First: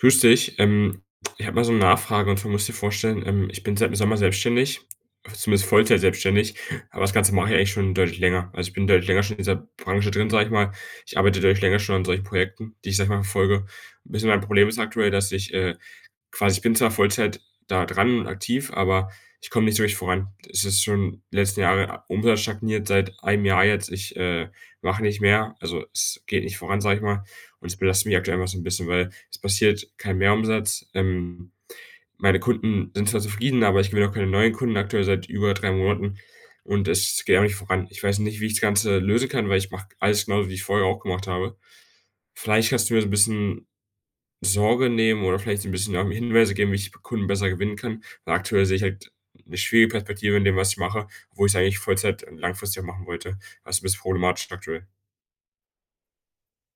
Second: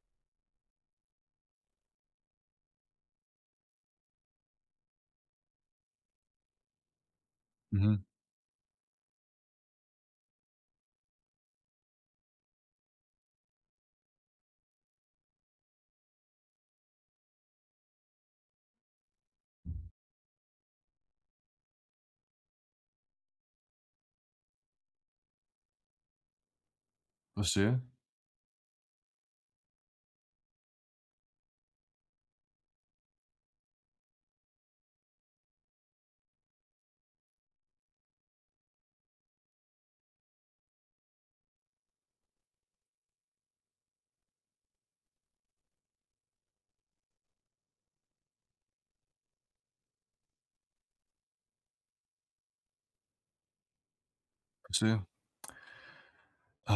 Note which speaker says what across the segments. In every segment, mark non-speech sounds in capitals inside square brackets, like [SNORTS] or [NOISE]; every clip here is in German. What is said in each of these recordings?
Speaker 1: Grüß dich. Ähm, ich habe mal so 'ne Nachfrage und zwar musst du dir vorstellen, ähm, ich bin seit dem Sommer selbstständig zumindest Vollzeit selbstständig, aber das Ganze mache ich eigentlich schon
Speaker 2: Mhm.
Speaker 1: deutlich länger, also, ich bin deutlich länger schon in dieser Branche drin, sage ich mal. Ich arbeite deutlich länger schon an solchen Projekten, die ich, sage ich mal, verfolge. Ein bisschen mein Problem ist aktuell, dass ich, äh, quasi ich bin zwar Vollzeit da dran und aktiv, aber ich komme nicht so richtig voran. Es ist schon die letzten Jahre, U Umsatz stagniert seit einem Jahr jetzt. Ich, äh, mache nicht mehr also es geht nicht voran, sage ich mal, und es
Speaker 2: Verstehe.
Speaker 1: belastet mich aktuell immer so 'n bisschen, weil es passiert kein Mehrumsatz. Ähm, meine Kunden sind zwar zufrieden, aber ich gewinne auch keine neuen Kunden, aktuell seit über 3 Monaten und es geht auch nicht voran. Ich weiß nicht, wie ich das Ganze lösen kann, weil ich mache alles genauso, wie ich es vorher auch gemacht habe. Vielleicht kannst du mir so 'n bisschen Sorge nehmen oder vielleicht so 'n bisschen, ähm, Hinweise geben, wie ich Kunden besser gewinnen kann, weil aktuell sehe ich halt 'ne schwierige Perspektive in dem, was ich mache, obwohl ich es eigentlich Vollzeit, ähm, langfristig auch machen wollte also, ist 'n bisschen problematisch aktuell.
Speaker 2: Verstehe. Äh,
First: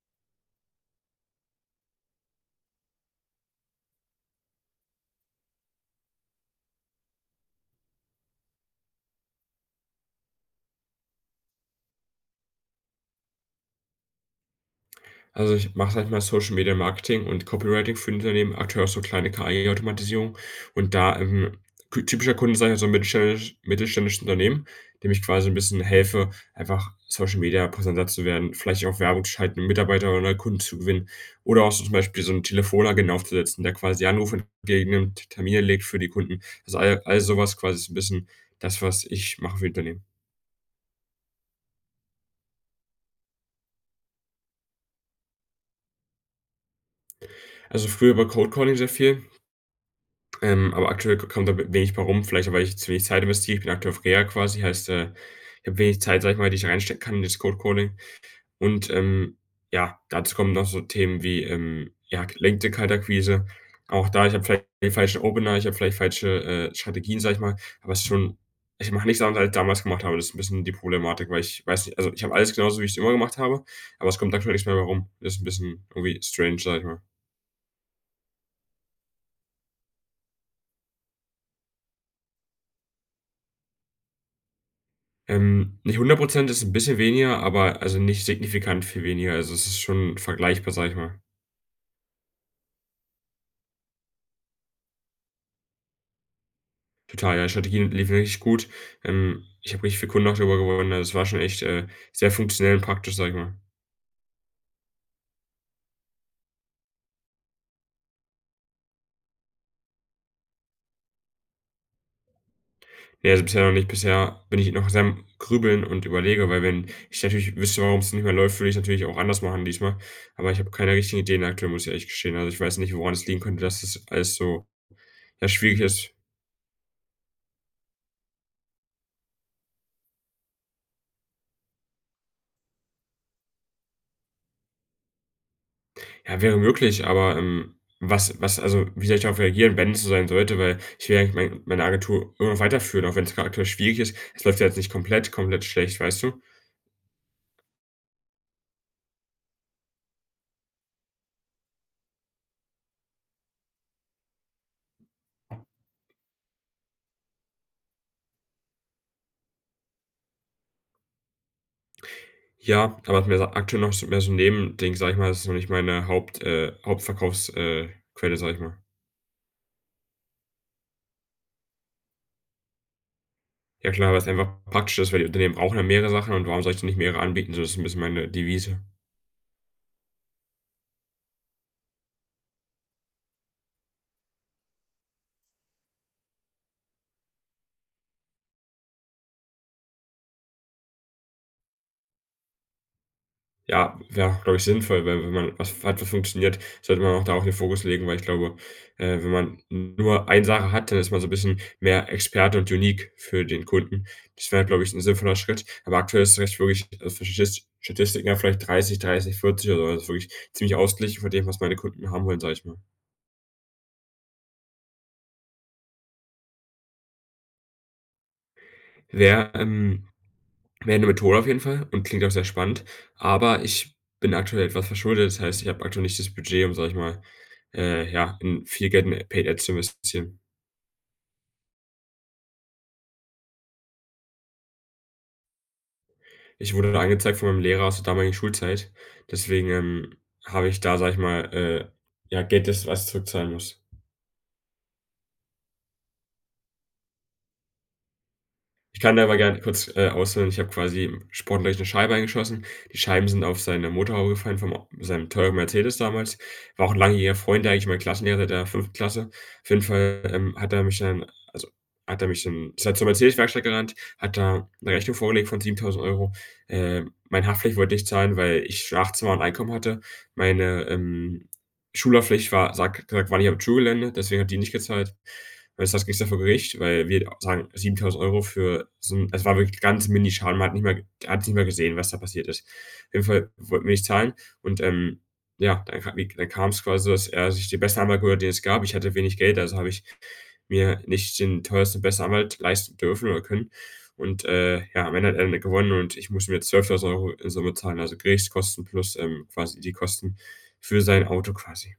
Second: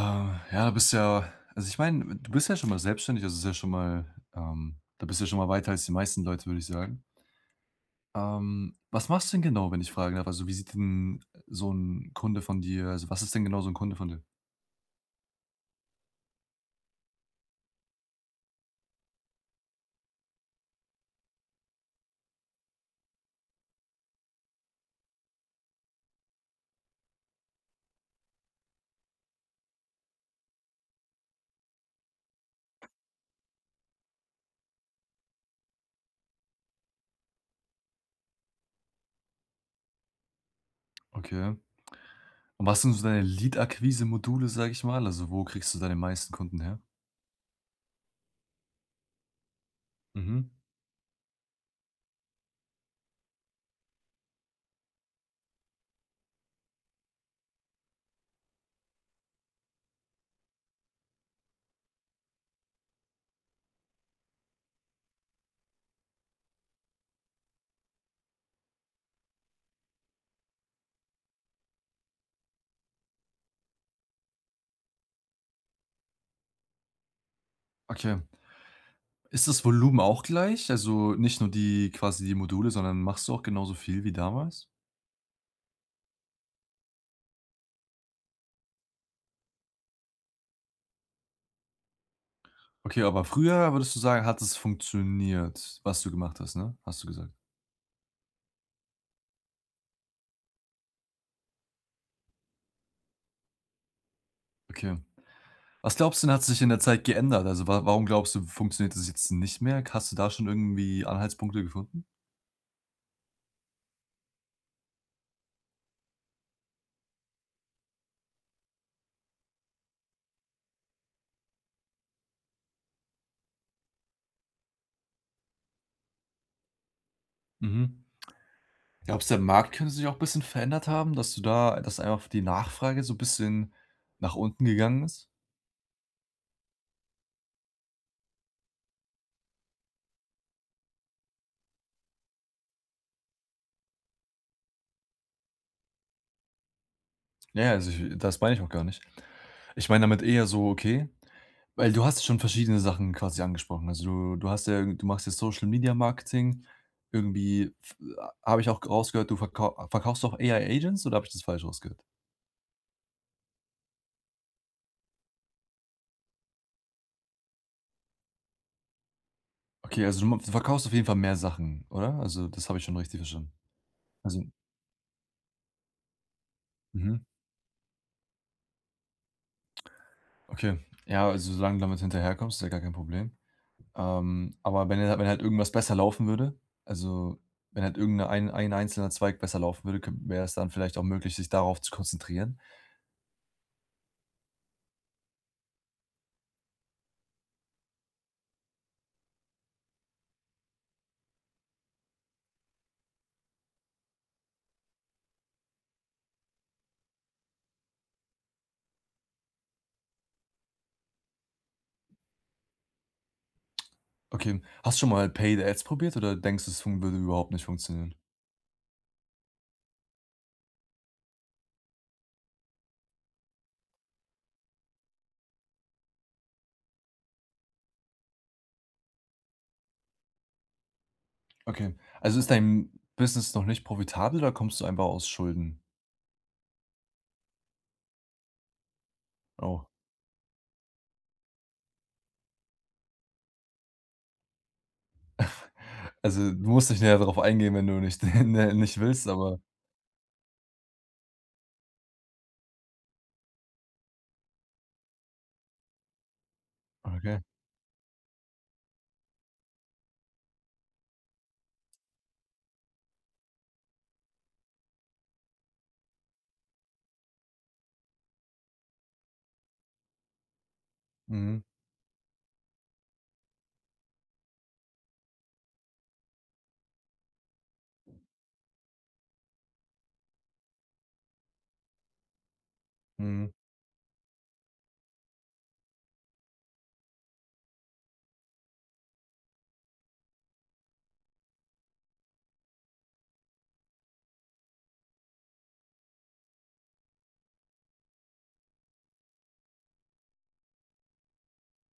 Speaker 2: ja, bist du ja also, ich meine, du bist ja schon mal selbstständig, das ist ja schon mal ähm, da bist du ja schon mal weiter als die meisten Leute, würde ich sagen. Ähm, was machst du denn genau, wenn ich fragen darf? Also, wie sieht denn so 'n Kunde von dir also, was ist denn genau so 'n Kunde von dir?
Speaker 1: Also, ich mache manchmal Social-Media-Marketing und Copywriting für Unternehmen aktuell auch so kleine KI-Automatisierungen und da, ähm, kü typischer Kunde, sage ich mal, ist so 'n mittelständisch mittelständisches Unternehmen, dem ich quasi 'n bisschen helfe, einfach Social-Media-präsenter zu werden, vielleicht auch Werbung zu schalten, Mitarbeiter oder neue Kunden zu gewinnen oder auch so zum Beispiel so 'n Telefonagenten aufzusetzen, der quasi Anrufe entgegennimmt, Termine legt für die Kunden. Also all all so was quasi ist so 'n bisschen das, was ich mache für Unternehmen.
Speaker 2: Okay. Und was sind so deine Lead-Akquise-Module, sage ich mal, also wo kriegst du deine meisten Kunden her?
Speaker 1: Also früher über Cold Calling sehr viel
Speaker 2: Mhm.
Speaker 1: ähm, aber aktuell k kommt da wenig bei rum vielleicht auch, weil ich zu wenig Zeit investiere. Ich bin aktuell auf Reha quasi, heißt, äh, ich habe wenig Zeit, sage ich mal, die ich da reinstecken kann in das Cold Calling und, ähm, ja, dazu kommen noch so Themen wie, ähm, ja, gelenkte Kaltakquise. Auch da ich habe vielleicht den falschen Opener, ich habe vielleicht falsche, äh, Strategien, sage ich mal, was schon ich mache nicht Sachen, die ich damals gemacht habe. Das ist 'n bisschen die Problematik, weil ich weiß also ich habe alles genauso, wie ich's immer gemacht habe, aber es kommt aktuell nichts mehr bei rum. Ist 'n bisschen irgendwie strange, sage ich mal.
Speaker 2: Okay. Ist das Volumen auch gleich? Also, nicht nur die quasi die Module, sondern machst du auch genauso viel wie damals?
Speaker 1: Ähm, nicht 100 %, ist 'n bisschen weniger, aber, also, nicht signifikant viel weniger. Also, es ist schon vergleichbar, sage ich mal.
Speaker 2: Okay, aber früher würdest du sagen, hat es funktioniert, was du gemacht hast, ne? Hast du gesagt.
Speaker 1: Total, ja. Die Strategie lief wirklich gut. Ähm, ich habe richtig viele Kunden auch darüber gewonnen. Also, es war schon echt, äh, sehr funktionell und praktisch, sage ich mal.
Speaker 2: Okay. Was glaubst du denn, hat sich in der Zeit geändert? Also, wa warum glaubst du, funktioniert das jetzt nicht mehr? Hast du da schon irgendwie Anhaltspunkte gefunden?
Speaker 1: Ne, also, bisher noch nicht. Bisher bin ich noch sehr am Grübeln und überlege, weil wenn ich natürlich wüsste, warum's nicht mehr läuft, würde ich's natürlich auch anders machen diesmal, aber ich habe keine richtigen Ideen aktuell, muss ich ehrlich gestehen. Also, ich weiß nicht, woran es liegen könnte, dass das alles so, ja, schwierig ist.
Speaker 2: Mhm. Glaubst du, der Markt könnte sich auch bisschen verändert haben, dass du da dass einfach die Nachfrage so 'n bisschen nach unten gegangen ist?
Speaker 1: Ja, wäre möglich, aber, ähm, was was, also wie soll ich darauf reagieren, wenn es so sein sollte? Weil ich will ja eigentlich mein meine Agentur irgendwie weiterführen, auch wenn's grad aktuell schwierig ist. Es läuft ja jetzt nicht komplett komplett schlecht, weißt du?
Speaker 2: Ja, ja, also, ich das meine ich auch gar nicht. Ich meine damit eher so, okay weil du hast schon verschiedene Sachen quasi angesprochen. Also, du du hast ja du machst ja Social-Media-Marketing. Irgendwie f a habe ich auch g rausgehört, du verkauf verkaufst auch AI-Agents oder habe ich das falsch rausgehört?
Speaker 1: Ja, aber ist mir aktuell noch so mehr so 'n Nebending, sage ich mal. Das ist noch nicht meine Haupt äh, Hauptverkaufs äh, Quelle, sage ich mal.
Speaker 2: Okay, also, du ma du verkaufst auf jeden Fall mehr Sachen, oder? Also, das habe ich schon richtig verstanden?
Speaker 1: Ja klar, weil's
Speaker 2: Also
Speaker 1: einfach praktischer ist, weil die Unternehmen brauchen ja mehrere Sachen und warum soll ich denen nicht mehrere
Speaker 2: Mhm.
Speaker 1: anbieten? So das ist so 'n bisschen meine Devise.
Speaker 2: Okay, ja, also, solange du damit hinterherkommst, ist ja gar kein Problem. Ähm, aber wenn er wenn halt irgendwas besser laufen würde also, wenn halt irgend 'ne ein einzelner Zweig besser laufen würde k wäre es dann vielleicht auch möglich, sich darauf zu konzentrieren?
Speaker 1: Ja, wäre auch, glaube ich, sinnvoll, weil wenn man was hat, was funktioniert, sollte man auch darauf den Fokus legen, weil ich glaube, äh, wenn man nur eine Sache hat, dann ist man so 'n bisschen mehr Experte und unique für den Kunden. Das wäre, glaube ich, 'n sinnvoller Schritt. Aber aktuell ist echt wirklich, also, faschisch Statistiken vielleicht 30, 30, 40 oder so. Also, wirklich ziemlich ausgeglichen von dem, was meine Kunden haben wollen, sage ich mal.
Speaker 2: Okay, hast du schon mal Paid Ads probiert oder denkst du, es fun würde überhaupt nicht funktionieren?
Speaker 1: Wär, ähm wär 'ne Methode auf jeden Fall und klingt auch sehr spannend, aber ich bin aktuell etwas verschuldet. Das heißt, ich habe aktuell nicht das Budget, um, sage ich mal, äh, ja, in viel Geld in Paid Ads zu investieren.
Speaker 2: Okay, also, ist dein Business noch nicht profitabel oder kommst du einfach aus Schulden?
Speaker 1: Ich wurde da angezeigt von meinem Lehrer aus der damaligen Schulzeit. Deswegen,
Speaker 2: Oh.
Speaker 1: ähm, habe ich da, sage ich mal, äh ja Geld, das was ich zurückzahlen muss.
Speaker 2: [CHUCKLES] Also, du musst nicht näher darauf eingehen, wenn du nicht, [CHUCKLES] äh
Speaker 1: Ich
Speaker 2: nicht
Speaker 1: kann da
Speaker 2: willst,
Speaker 1: aber
Speaker 2: aber
Speaker 1: gerne kurz, äh, ausführen. Ich habe quasi im Sportunterricht 'ne Scheibe eingeschossen. Die Scheiben sind auf seine Motorhaube gefallen, vom o seinem teuren Mercedes damals. War auch 'n langjähriger
Speaker 2: Okay.
Speaker 1: Freund eigentlich, mein Klassenlehrer der 5. Klasse. Auf jeden Fall, ähm, hat er mich dann also, hat er mich dann ist halt zur Mercedes-Werkstatt gerannt, hat da 'ne Rechnung vorgelegt von 7.000 €. Ähm, meine Haftpflicht wollte nicht zahlen, weil ich schon 18 war und Einkommen hatte. Meine, ähm,
Speaker 2: Mhm.
Speaker 1: Schulhaftpflicht war, sagt hat gesagt: „War nicht auf dem Schulgelände“, deswegen hat die nicht gezahlt. Jedenfalls ging's dann vor Gericht, weil wir sagen, 7.000 € für so 'n es war wirklich 'n ganz Mini-Schaden. Man hat nicht mal er hat's nicht mal gesehen, was da passiert ist. Auf jeden Fall
Speaker 2: Mhm.
Speaker 1: wollten wir nicht zahlen und, ähm, ja, dann ka wie dann kam's quasi, dass er sich den besten Anwalt geholt hat, den es gab. Ich hatte wenig Geld, also, habe ich mir nicht den teuersten, besten Anwalt leisten dürfen oder können. Und, äh, ja, am Ende hat er dann gewonnen und ich muss ihm jetzt 12.000 € in Summe zahlen. Also, Gerichtskosten plus, ähm, quasi die Kosten für sein Auto quasi.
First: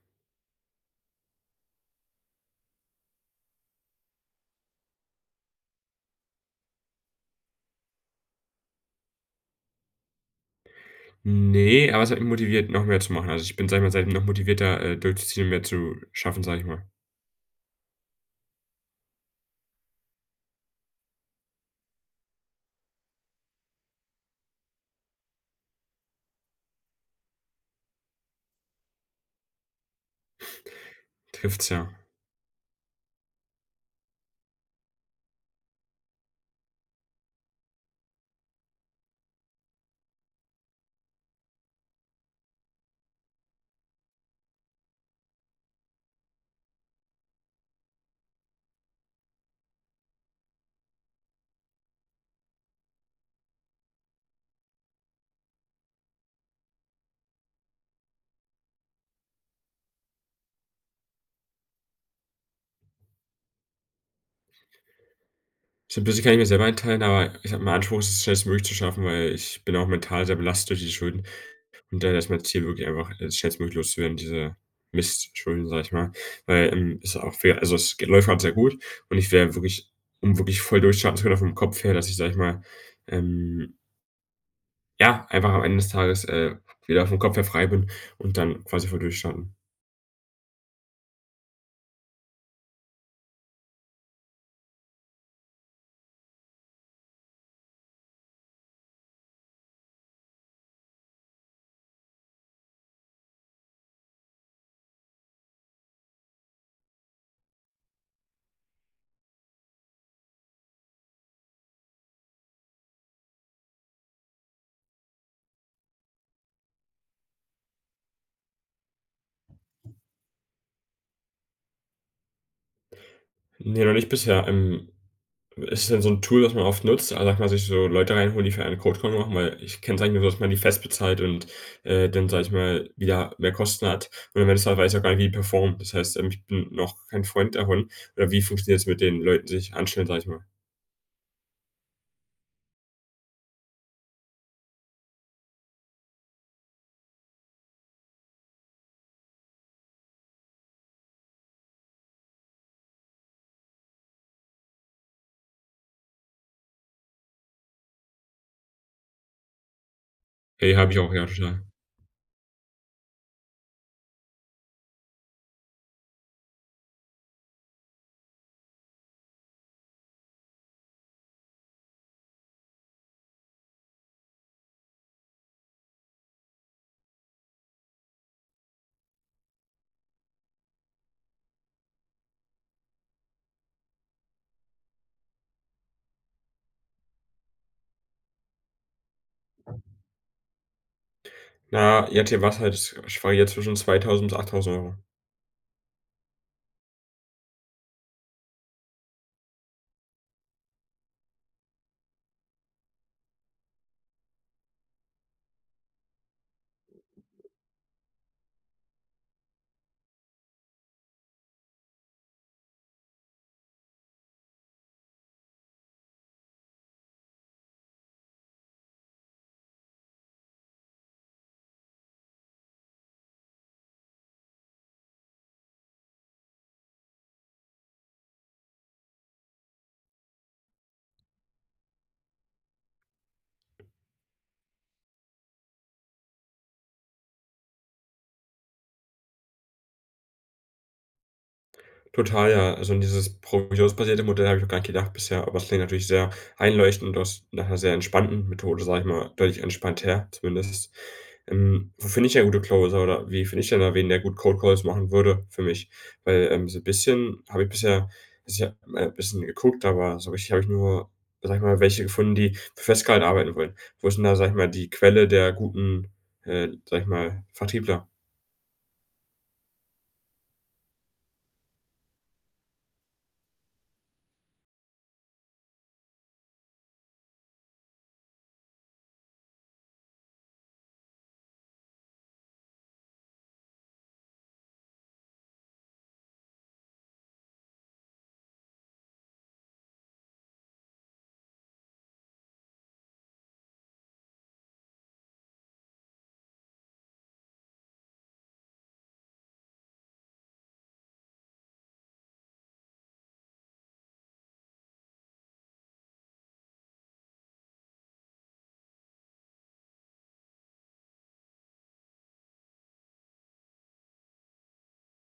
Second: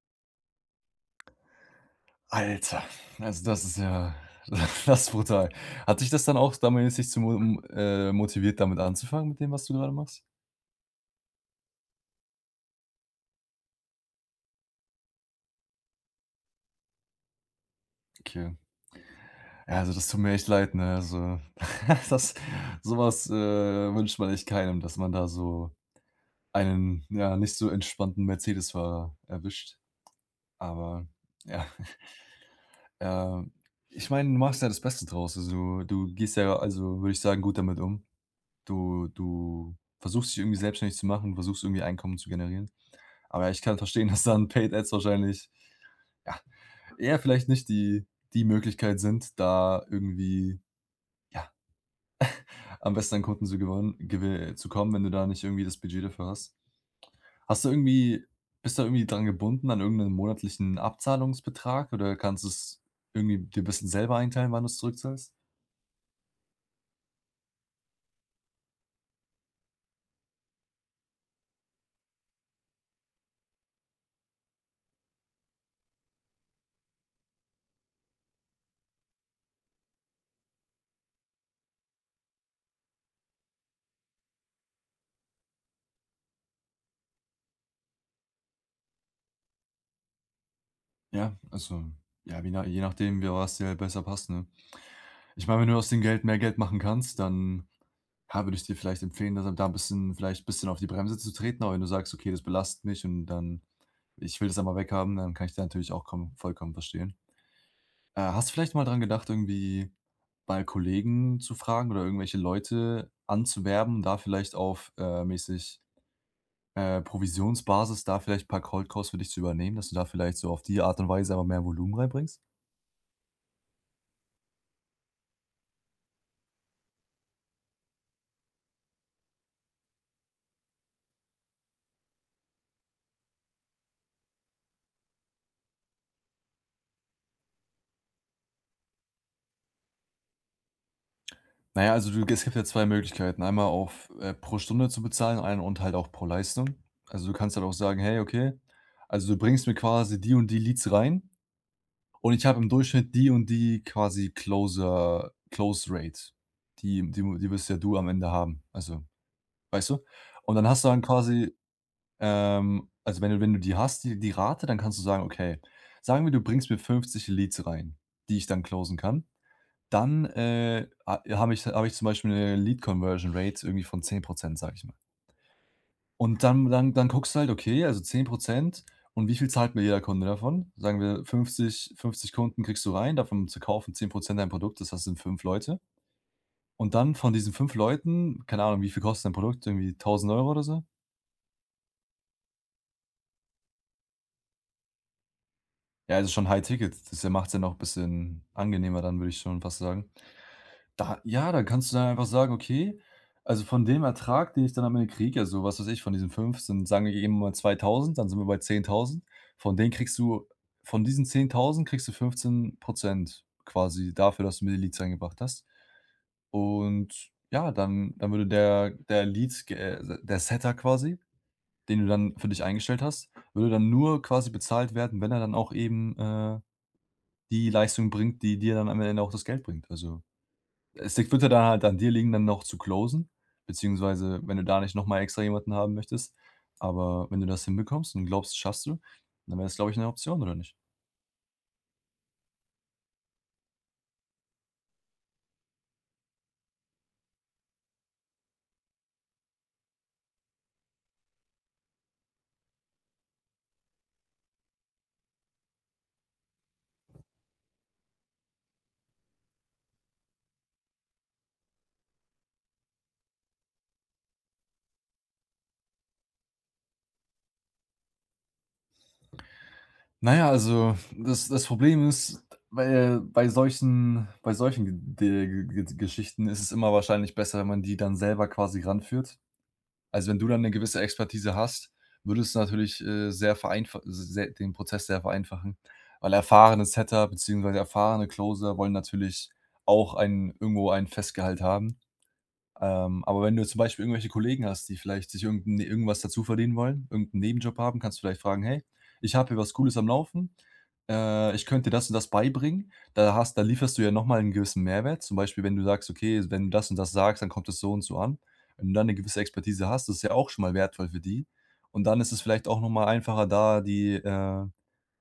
Speaker 2: Alter, also, das ist ja [SNORTS] das brutal. Hat dich das dann auch damals nicht zu mu m äh, motiviert, damit anzufangen mit dem, was du grade machst?
Speaker 1: Ne, aber es hat mich motiviert, noch mehr zu machen. Also, ich bin, sage ich mal, seitdem noch motivierter, äh, durchzuziehen und mehr zu schaffen, sage ich mal.
Speaker 2: Okay. Ja, also, das tut mir echt leid, ne? Also, [CHUCKLES] das so was, äh, wünscht man echt keinem, dass man da so einen, ja, nicht so entspannten Mercedesfahrer erwischt, aber ja
Speaker 1: Trifft's, ja.
Speaker 2: [SNORTS] Ähm, ich meine, du machst ja das Beste draus. also, du du gehst ja, also, würde ich sagen, gut damit um. Du du versuchst, dich irgendwie selbstständig zu machen, versuchst irgendwie Einkommen zu generieren, aber ich kann verstehen, dass dann Paid Ads wahrscheinlich, ja, eher vielleicht nicht die die Möglichkeit sind, da irgendwie, ja, [SNORTS] am besten an Kunden zu gewon gewi äh, zu kommen, wenn du da nicht irgendwie das Budget dafür hast. Hast du irgendwie bist du irgendwie dran gebunden an irgend 'nen monatlichen Abzahlungsbetrag oder kannst du's irgendwie dir bisschen selber einteilen, wann du's zurückzahlst?
Speaker 1: So 'n bisschen kann ich mir selber einteilen, aber ich habe den Anspruch, es schnellstmöglich zu schaffen, weil ich bin auch mental sehr belastet durch die Schulden und daher ist mein Ziel wirklich einfach, es schnellstmöglich loszuwerden, diese Mistschulden, sage ich mal, weil, ähm, ist auch fair. Also, es läuft grad sehr gut und ich wär wirklich um wirklich voll durchzustarten, vor allem vom Kopf her, dass ich, sage ich mal, ähm Ja, einfach am Ende des Tages, äh, wieder vom Kopf her frei bin und dann quasi voll durchstarten.
Speaker 2: Ja, also, ja, wie na je nachdem, wie was dir halt besser passt, ne? Ich meine, wenn du aus dem Geld mehr Geld machen kannst, dann ha würde ich dir vielleicht empfehlen, dass du da 'n bisschen vielleicht bisschen auf die Bremse zu treten. Aber wenn du sagst: „Okay, das belastet mich und dann ich will das einfach weg haben“, dann kann ich die natürlich auch kom vollkommen verstehen. Äh, hast du vielleicht mal dran gedacht, irgendwie bei Kollegen zu fragen oder irgendwelche Leute anzuwerben, da vielleicht auf, äh, mäßig äh, Provisionsbasis da vielleicht 'n paar Cold Calls für dich zu übernehmen, dass du da vielleicht so auf die Art und Weise einfach mehr Volumen reinbringst?
Speaker 1: Ne, noch nicht bisher. Ähm, ist das denn so 'n Tool, was man oft nutzt? Also, darf man sich so Leute reinholen, die für einen Cold Call machen, weil ich kenne es eigentlich nur so, dass man die fest bezahlt und, äh, dann, sage ich mal, wieder mehr Kosten hat. Und am Ende des Tages weiß ich auch gar nicht, wie die performen. Das heißt, ähm, ich bin noch kein Freund davon. Äh, wie funktioniert das mit den Leuten sich anstellen, sage ich mal?
Speaker 2: Na ja, also, du es gibt ja 2 Möglichkeiten. Einmal auf, äh, pro Stunde zu bezahlen einen und halt auch pro Leistung. Also, du kannst halt auch sagen: „Hey, okay, also, du bringst mir quasi die und die Leads rein und ich habe im Durchschnitt die und die quasi Closer Close Rate.“ Die Die Die wirst ja du am Ende haben. Also, weißt du? Und dann
Speaker 1: Ne,
Speaker 2: hast du
Speaker 1: habe ich
Speaker 2: dann
Speaker 1: auch. Ja,
Speaker 2: quasi,
Speaker 1: total.
Speaker 2: ähm, also, wenn du wenn du die hast, die die Rate, dann kannst du sagen: „Okay, sagen wir, du bringst mir 50 Leads rein, die ich dann closen kann. Dann, äh, ha habe ich habe ich zum Beispiel 'ne Lead-Conversion-Rate irgendwie von 10 %“, sage ich mal. Und dann dann dann guckst du halt: „Okay, also, 10 % und wie viel zahlt mir jeder Kunde davon?“ Sagen wir, 50- 50 Kunden kriegst du rein, davon zu kaufen 10 % dein Produkt. Das heißt, das sind 5 Leute. Und dann von diesen 5 Leuten keine Ahnung, wie viel kostet dein Produkt? Irgendwie 1.000 € oder so?
Speaker 1: Na ja, je nachdem [UNINTELLIGIBLE] schwanke ich halt zwischen 2.000 und 8.000 €.
Speaker 2: Ja, das ist schon High-Ticket. Das' ja macht's ja noch bisschen angenehmer dann, würde ich schon fast sagen. Da ja, da kannst du dann einfach sagen: „Okay, also von dem Ertrag, den ich dann am Ende kriege“, also, was weiß ich, von diesen 5, sind sagen wir eben mal 2.000, dann sind wir bei 10.000. Von denen kriegst du von diesen 10.000 kriegst du 15 % quasi dafür, dass du mir die Leads eingebracht hast. Und ja, dann dann würde der der Lead ge äh, der Setter quasi, den du dann für dich eingestellt hast, würde dann nur quasi bezahlt werden, wenn er dann auch eben, äh, die Leistung bringt, die dir dann am Ende auch das Geld bringt. Also, es es würde da halt an dir liegen, dann noch zu closen beziehungsweise wenn du da nicht noch mal extra jemanden haben möchtest. Aber wenn du das hinbekommst und glaubst, das schaffst du, dann wäre das, glaube ich, 'ne Option oder nicht?
Speaker 1: Total, ja. Also, an dieses provisionsbasierte Modell habe ich noch gar nicht gedacht bisher, aber es klingt natürlich sehr einleuchtend und auch s nach 'ner sehr entspannten Methode, sage ich mal, deutlich entspannter zumindest. Ähm, wo finde ich denn gute Closer oder wie finde ich denn da wen, der gut Cold Calls machen würde für mich? Weil, ähm, so 'n bisschen habe ich bisher bisher mal bisschen geguckt, aber so richtig habe ich nur, sage ich mal, welche gefunden, die für Festgehalt arbeiten wollen. Wo ist denn da, sage ich mal, die Quelle der guten, äh, sage ich mal, Vertriebler?
Speaker 2: Na ja, also das das Problem ist bei bei solchen bei solchen Ge Ge Geschichten ist es immer wahrscheinlich besser, wenn man die dann selber quasi ranführt. Also, wenn du dann 'ne gewisse Expertise hast, würde es natürlich, äh, sehr vereinfach sehr den Prozess sehr vereinfachen, weil erfahrene Setter beziehungsweise erfahrene Closer wollen natürlich auch ein irgendwo ein Festgehalt haben. Ähm, aber wenn du zum Beispiel irgendwelche Kollegen hast, die vielleicht sich irgend 'n irgendwas dazuverdienen wollen, irgend 'n Nebenjob haben, kannst du vielleicht fragen: „Hey, ich habe hier was Cooles am Laufen, äh, ich könnte dir das und das beibringen.” Da hast da lieferst du ja noch mal 'nen gewissen Mehrwert, zum Beispiel, wenn du sagst: „Okay, wenn du das und das sagst, dann kommt das so und so an.“ Wenn du da 'ne gewisse Expertise hast, ist das ja auch schon mal wertvoll für die, und dann ist es vielleicht auch noch mal einfacher, da die, äh,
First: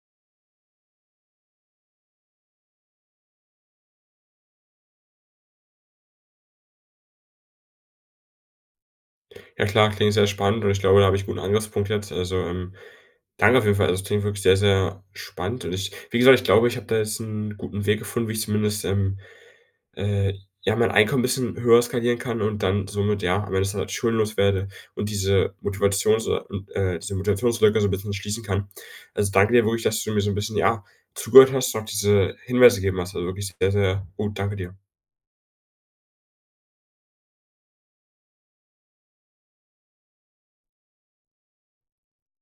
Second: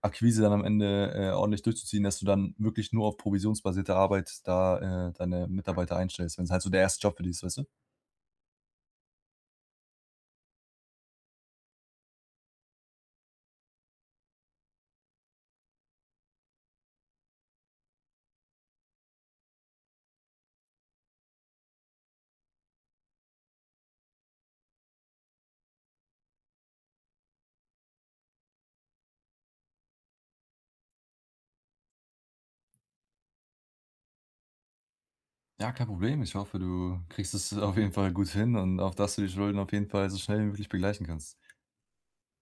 Speaker 2: Akquise dann am Ende, äh, ordentlich durchzuziehen, dass du dann wirklich nur auf provisionsbasierte Arbeit da, äh, deine Mitarbeiter einstellst, wenn's halt so der 1. Job für die ist, weißt du?
Speaker 1: Ja klar, klingt sehr spannend und ich glaube, da habe ich 'n guten Angriffspunkt jetzt, also, ähm, danke auf jeden Fall, also, das klingt wirklich sehr, sehr spannend und ich wie gesagt, ich glaube, ich habe da jetzt 'n guten Weg gefunden, wie ich zumindest, ähm, äh, ja, mein Einkommen bisschen höher skalieren kann und dann somit ja am Ende des Tages schuldenlos werde und diese Motivations äh, diese Motivationslücke so bisschen schließen kann. Also danke dir wirklich, dass du mir so 'n bisschen, ja, zugehört hast und auch diese Hinweise gegeben hast. Also war wirklich sehr, sehr gut. Danke dir.
Speaker 2: Ja, kein Problem. Ich hoffe, du kriegst es auf jeden Fall gut hin und auch, dass du die Schulden auf jeden Fall so schnell wie möglich begleichen kannst.